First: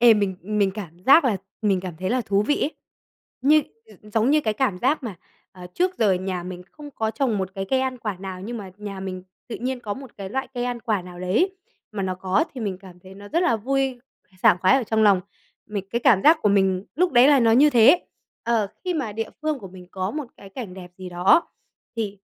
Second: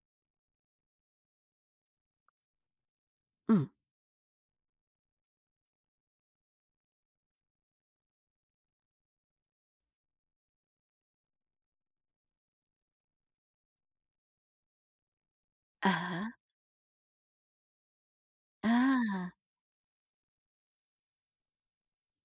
Ê, mình, ừm, mình cảm giác là mình cảm thấy là thú vị ấy. Như Ừm. ừ, giống như cái cảm giác mà, à, trước giờ nhà mình không có trồng một cái cây ăn quả nào nhưng mà nhà mình tự nhiên có một cái loại cây ăn quả nào đấy mà nó có thì mình cảm thấy nó rất là vui, sảng khoái ở trong lòng. Mình À cái cảm há. giác của mình lúc đấy là nó như thế. Ờ, khi mà địa À. phương của mình có một cái cảnh đẹp gì đó thì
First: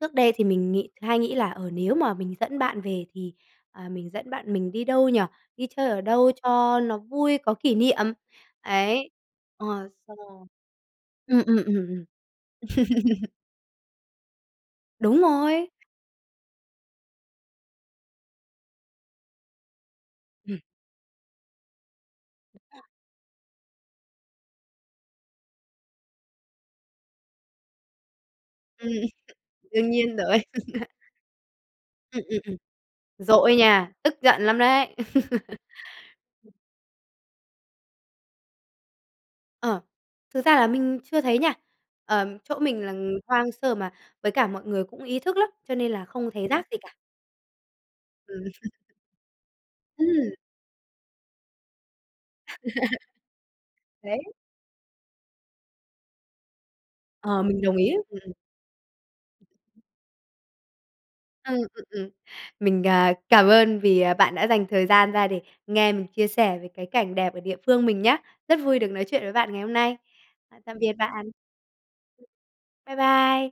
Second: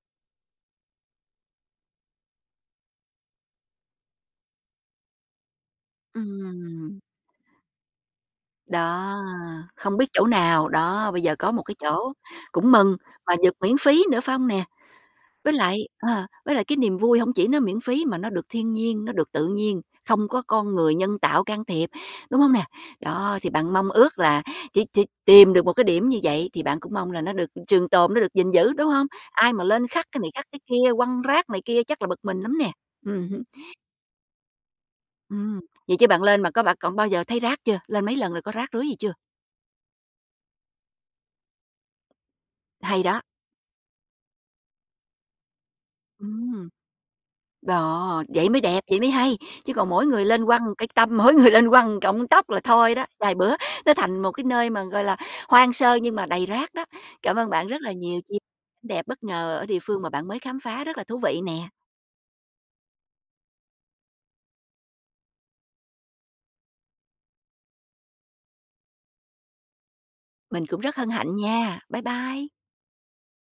trước đây thì mình nghĩ hay nghĩ là, ờ, nếu mà mình dẫn bạn về thì, ờ, mình dẫn bạn mình đi đâu nhỉ? Đi chơi ở đâu cho nó Ừm. vui, có kỷ niệm. Ấy. Đó, Ờ, không biết xong chỗ rồi nào, đó. Bây giờ ừm, có ừm, một ừm, cái ừm. chỗ cũng mừng, mà dược miễn phí nữa, phải hông nè? Đúng Với rồi. lại, ờ, với lại cái niềm vui hông chỉ nó miễn phí mà nó được thiên nhiên, nó được tự nhiên, không có Ừm. con người nhân tạo can thiệp, đúng hông nè? Đó thì bạn mong ước là chỉ chỉ tìm được một cái điểm như vậy thì bạn cũng mong là nó được, ưm, trường tồn nó được gìn giữ, đúng Ừm, ừm. hông? Ai mà lên Đương khắc nhiên cái này rồi. khắc cái kia, quăng rác này kia chắc là bực Ừm, ừm, mình ừm. lắm nè. Ừm hứm. Dỗi nha, tức giận lắm đấy. Ừm, vậy chứ bạn lên mà có bạn còn bao giờ thấy rác chưa? Lên mấy lần rồi có rác rưới gì chưa? Ờ, thực ra là mình chưa thấy nha, ờm, chỗ mình Hay lần đó! hoang sơ mà với cả mọi người cũng ý thức lắm, cho nên là không thấy rác Ừm. gì cả. Đó, vậy Ừm. mới đẹp, vậy mới hay. Chứ còn mỗi người Ừm. lên quăng cây tăm, mỗi người lên quăng một cọng tóc là thôi đó, vài bữa nó Đấy. thành một cái nơi mà, gọi là, hoang sơ nhưng mà đầy rác đó. Cảm Ờ, ơn mình bạn đồng rất là ý, nhiều, ừm. chi đẹp bất ngờ ở địa phương mà bạn mới khám phá rất là thú vị Ừm, nè. ừm, ừm. Mình, à, cảm ơn vì, à, bạn đã dành thời gian ra để nghe mình chia sẻ về cái cảnh đẹp ở địa phương mình nhá. Rất vui được nói chuyện với bạn ngày hôm nay. Mình Tạm cũng biệt rất hân bạn. hạnh nha. Bái bai. Bái bai.